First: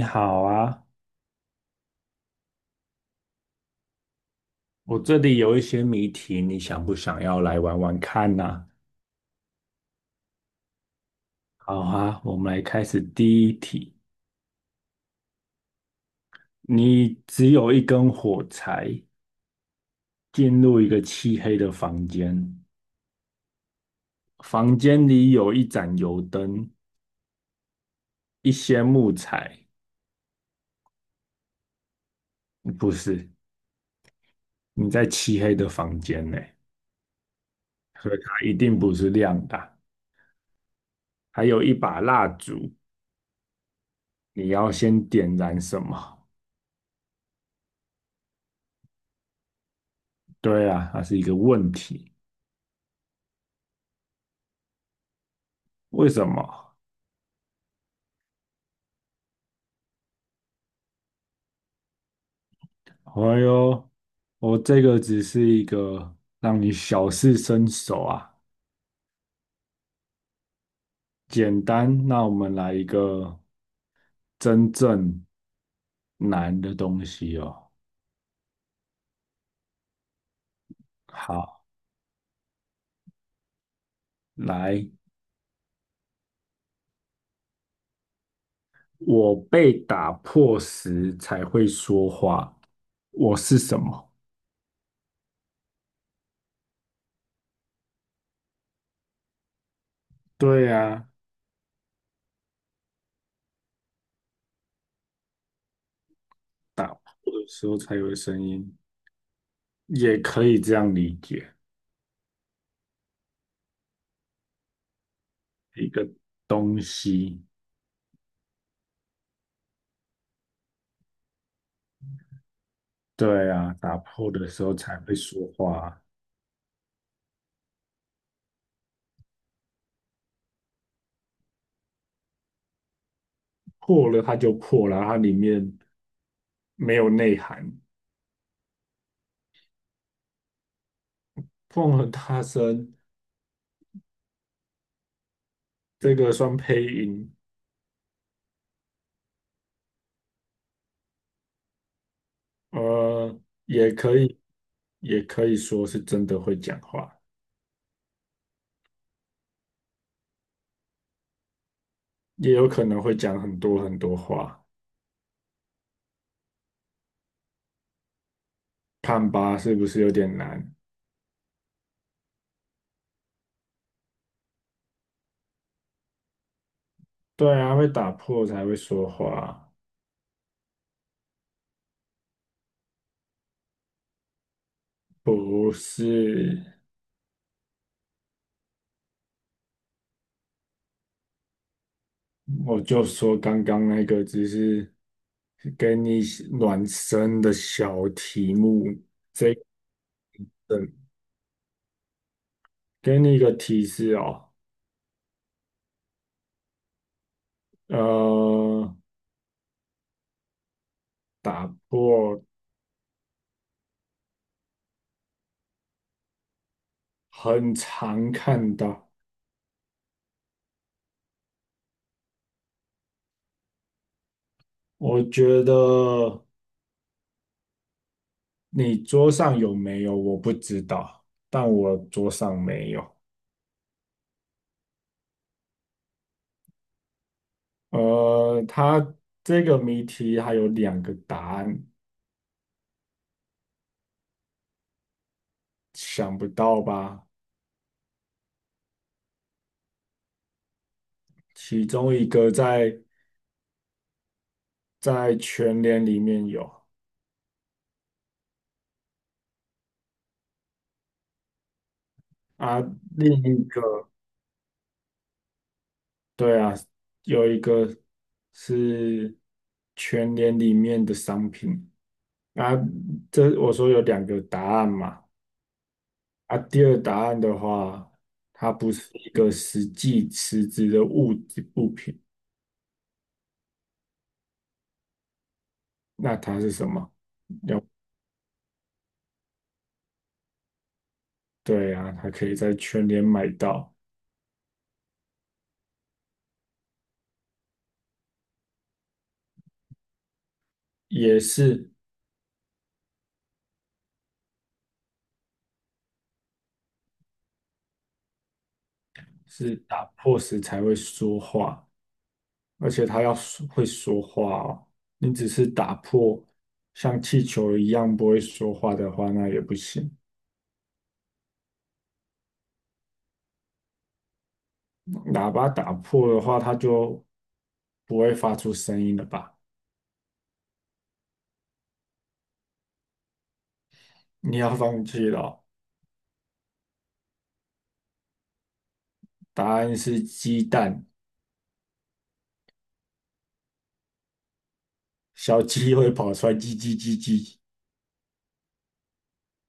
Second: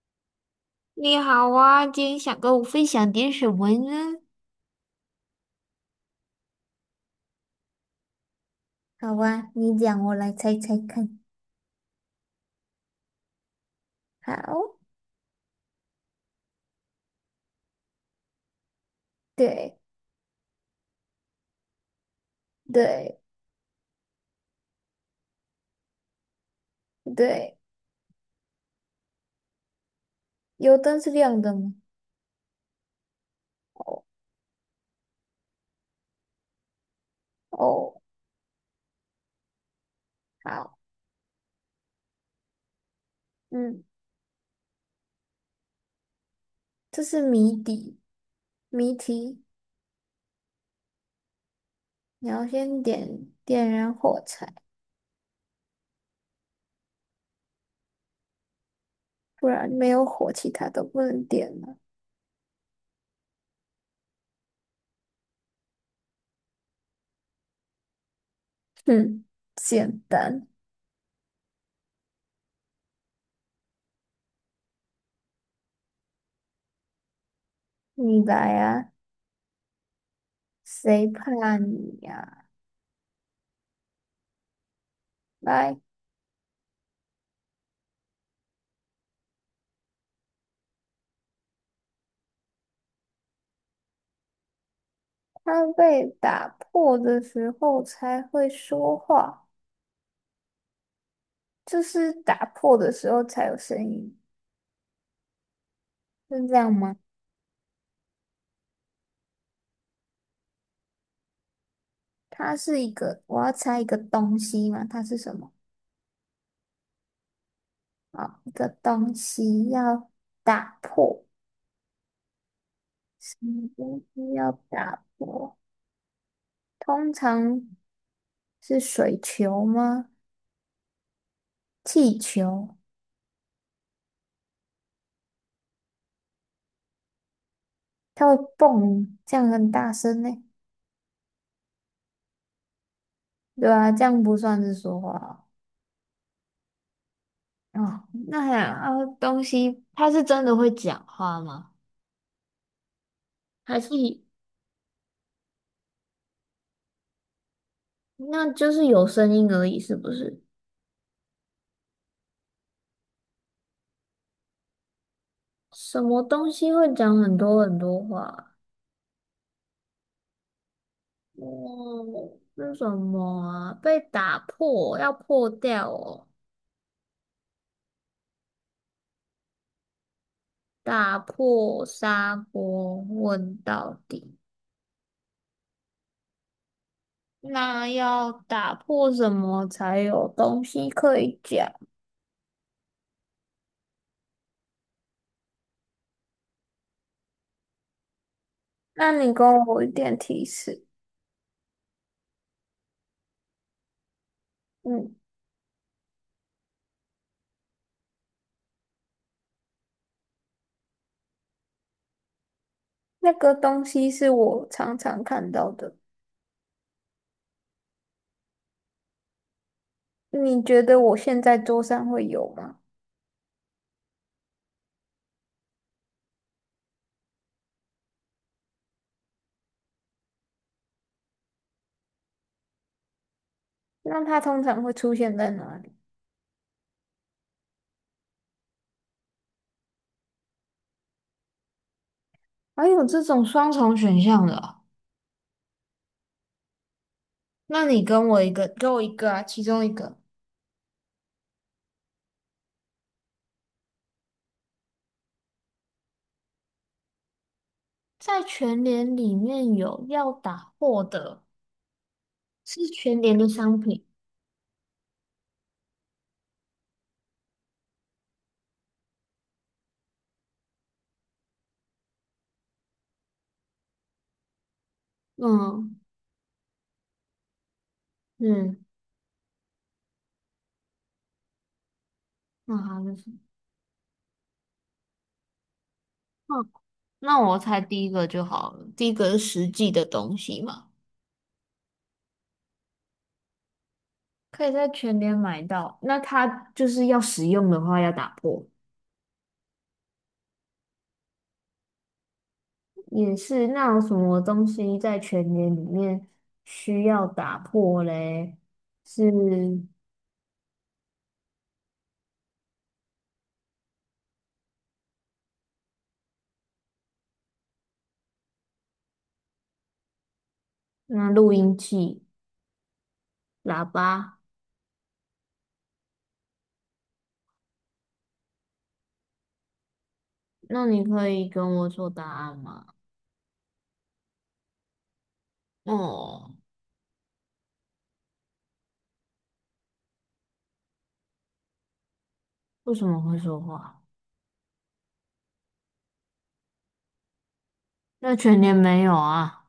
你好啊，你好啊，今天想跟我分享点什么呢？我这里有一些谜题，你想不想要来玩玩看呢？好啊，你讲，我来猜猜看。好啊，我们来开始第一题。好，你只有一根火柴，对进入一个漆黑的房间，对房间里有一盏油灯，对，一些木材。油灯是亮的吗？嗯不是，哦你在漆黑的房间内，哦，所以它一定不是亮的啊，好，还有一把蜡烛，嗯，你要先点燃什么？这是谜底，谜题，对啊，它是一个问题。你要先点燃火柴，为什么？不然没有火，其他都不能点了。哎呦，我这个只是一个让你小试身手啊，哼，简单，简单。那我们来一个真正难的东西哦。你来啊，谁怕好，你呀、来，来，我被打破时才会说话，我是什么？它被打破的时候才会说话。对呀，啊，就是打破的时候才有声音，是这样吗？有时候才有声音，也可以这样理解，它是一个，我要猜一个东西嘛，它是什么？一个东西。啊，一个东西要打破，什对么啊，打东破西的要时候才打会说破？话啊，通常是水球吗？气球，破了它就破了，它里面没有内涵。它会蹦，这样很大声呢。碰和大声对啊，这样不算是说话哦。这个算配音，哦那还啊，东西它是真的会讲话吗？呃，还也可是以，也可以说是真的会讲话，那就是有声音而已，是不是？也有可能会讲很多很多话。什么东西会讲很多很多话？看吧，是不是有点难？哦，是什么啊？被打破，要破掉哦。对啊，会打破才会说话，打破砂锅问到底，不是？那要打破什么才有东西可以讲？我就说刚刚那个只是给你暖身的小题目，那你给我一点提示。嗯，给你一个提示哦。嗯，呃，打破那个东西是我常常看到的，很常看到。你觉得我现在桌上会有吗？我觉得你桌上有没有我不知道，但我桌上没有。那它通常会出现在哪里？它这个谜题还有两个答案，还有这种双重选项的哦，想不到吧？那你跟我一个，给我一个啊，其中一个，其中一个在全联里面有在全联里面有要打货的，啊，是全另联的一商个品。对啊，有一个是全联里面的商品。啊，这我说有两个答案嘛。嗯啊，第二答案的话，它嗯，不是一个实际实质的物品，那好像是，那它嗯，是什么？那我猜第一个就好了，第一个是实际的东西嘛，对啊，它可以在全联买到，可以在全联买到。那它就是要使用的话要打破，也是也是。那有什么东西在全联里面需要打破嘞？是是打破时才会说话，而且它要说会说话哦。你只是打破像气球一样不会说话的话，那也不行。那录音器、喇叭。喇叭打破的话，它就不会发出声音了吧？那你可以跟我说答案吗？你要放弃了哦，哦，答案是鸡蛋。为什么会说话？小鸡会跑出来，叽叽叽叽。那全年没有啊，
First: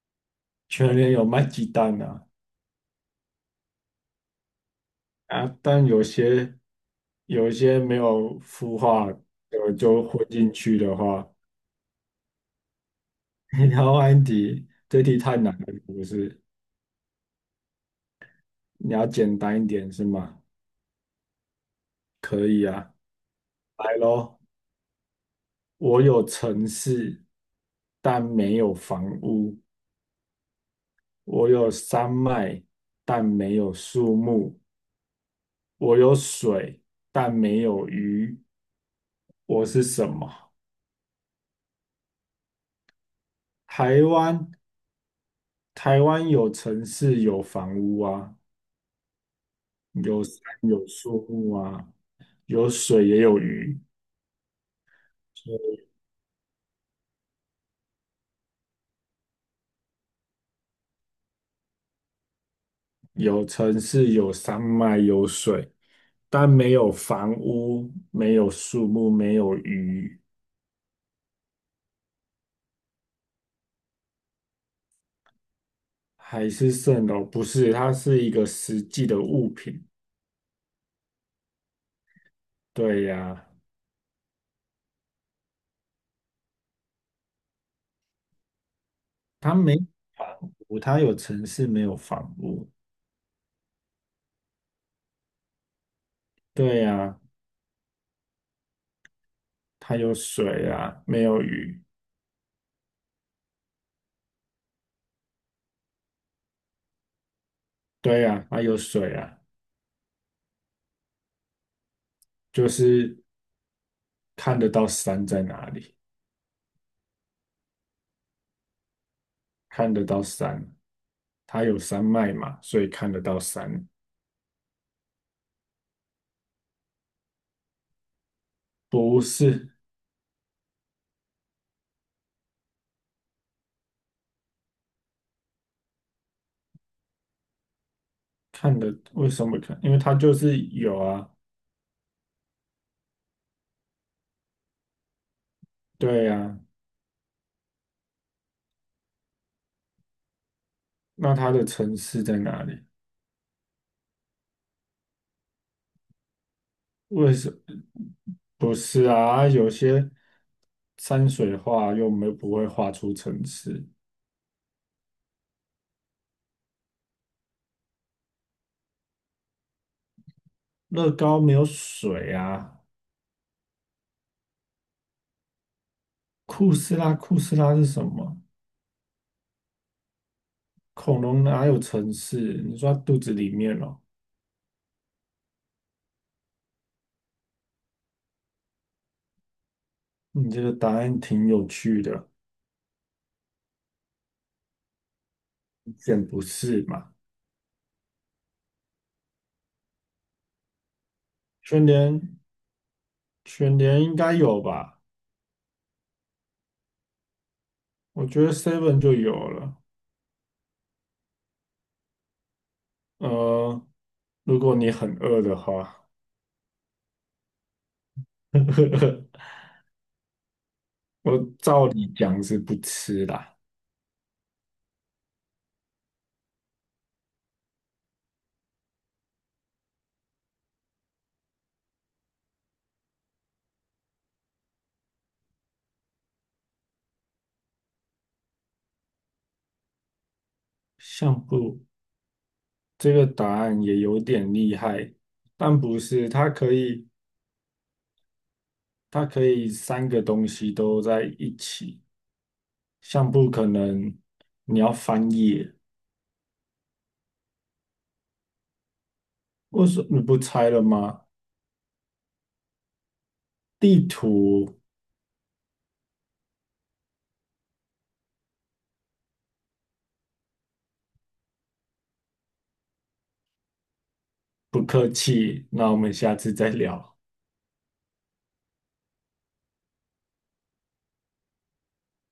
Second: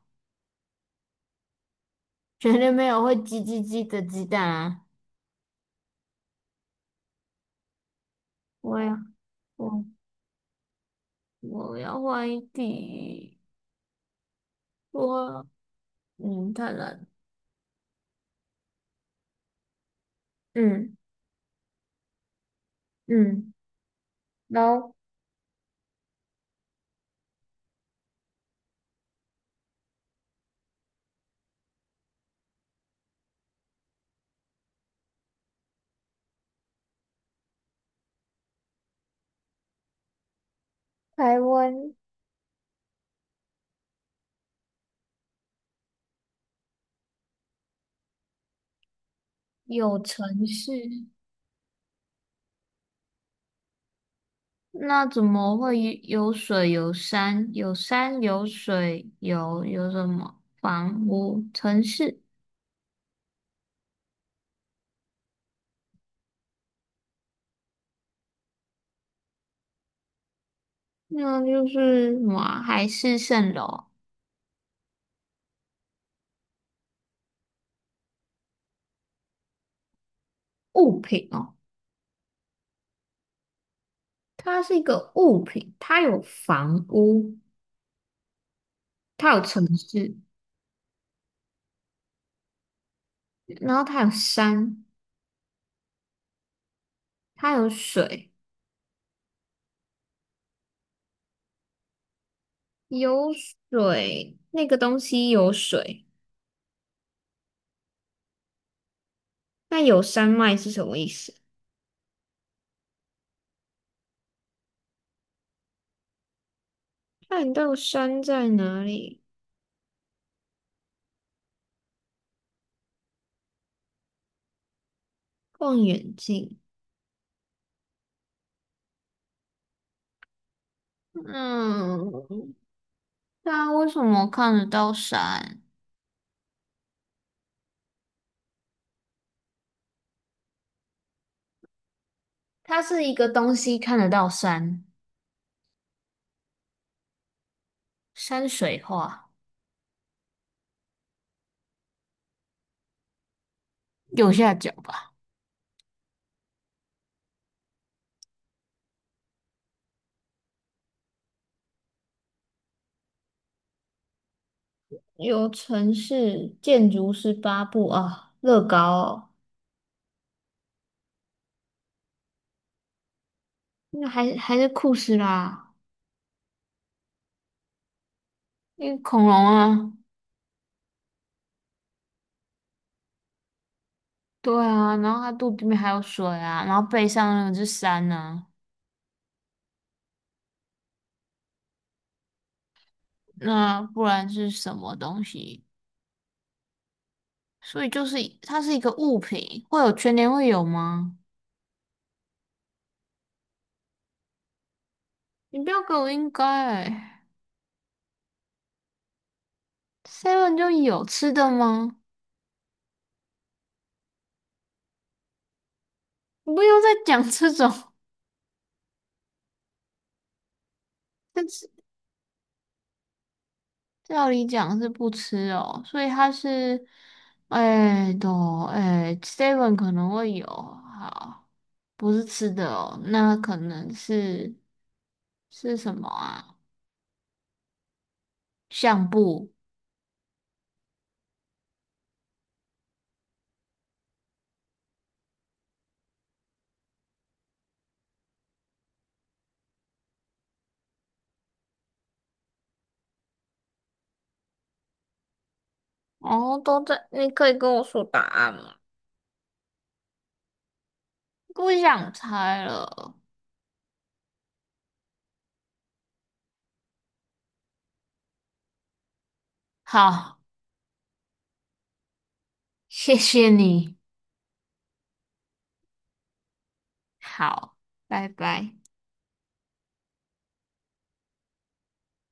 全年有卖鸡蛋啊，全年没有会叽叽叽的鸡蛋啊。啊，但有些没有孵我要化就我就混进去的话，我要换一题。你要安迪，这题太我难了，不是？太难了。你要简单一点是吗？嗯可以啊，嗯，来喽。然后我有城市，但没有房屋；我有山脉，但没有树木；我有水，但没有鱼；我是什么？台湾台湾，台湾有城市，有房屋啊，有有山，城市，有树木啊，有水也有鱼，那怎么会有有水有山？有山有水有什么房屋城市？有城市，有山脉，有水，但没有房屋，没有树木，没有鱼，那就是什么啊海市蜃楼。还是蜃楼？不是，它是一个实际的物品。物品哦，对呀，它是一个物品，它有房屋，它有它城没市，房屋，它有城市，没有房屋。然后它有山，对呀，它有水，它有水啊，没有鱼。有水，那个东西有水，对呀，啊，有水啊，那有山脉是什么意思？就是看得到山在哪里，看到山在哪里？看得到山，它有山脉嘛，所以看得到山。望远镜，不是，嗯，那为什么看得到山？为什么看？因为它就是有啊，它是一个东西看得到山，对呀。山水画那它的城市在哪里？右下角吧。为什不是啊？啊有些山水画又没不会画出城市，有城市建筑师八部啊，乐高哦，乐高没有水啊。那还是酷斯啦，库斯拉，库斯拉是什么？那个恐龙啊，恐龙哪有城市？你说它肚子里面哦？对啊，然后它肚子里面还有水啊，然后背上那个是山呢，你这个答案挺有趣的，那不然是什么东西？选不是嘛？所以就是它是一个物品，会有全年会有吗？全联，全联应该有吧？你不要给我应该欸我觉得 Seven 就有了。，seven 就有吃的吗？呃，如果你很饿的话，你不要再讲这种，我 是。照理讲是不吃啦。照理讲是不吃哦，所以它是，哎都哎，seven 可能会有，好，不是吃的哦，那可能是是什么啊？相簿，相簿这个答案也有点厉害，但不是，它可以，它可以三个东西都在一起。相簿可能你要翻页，哦，都在，你可以跟我说答案吗？我什么你不拆了吗？不想猜了。地图。好，谢谢你，不客气，那我们下次再聊。好，拜拜。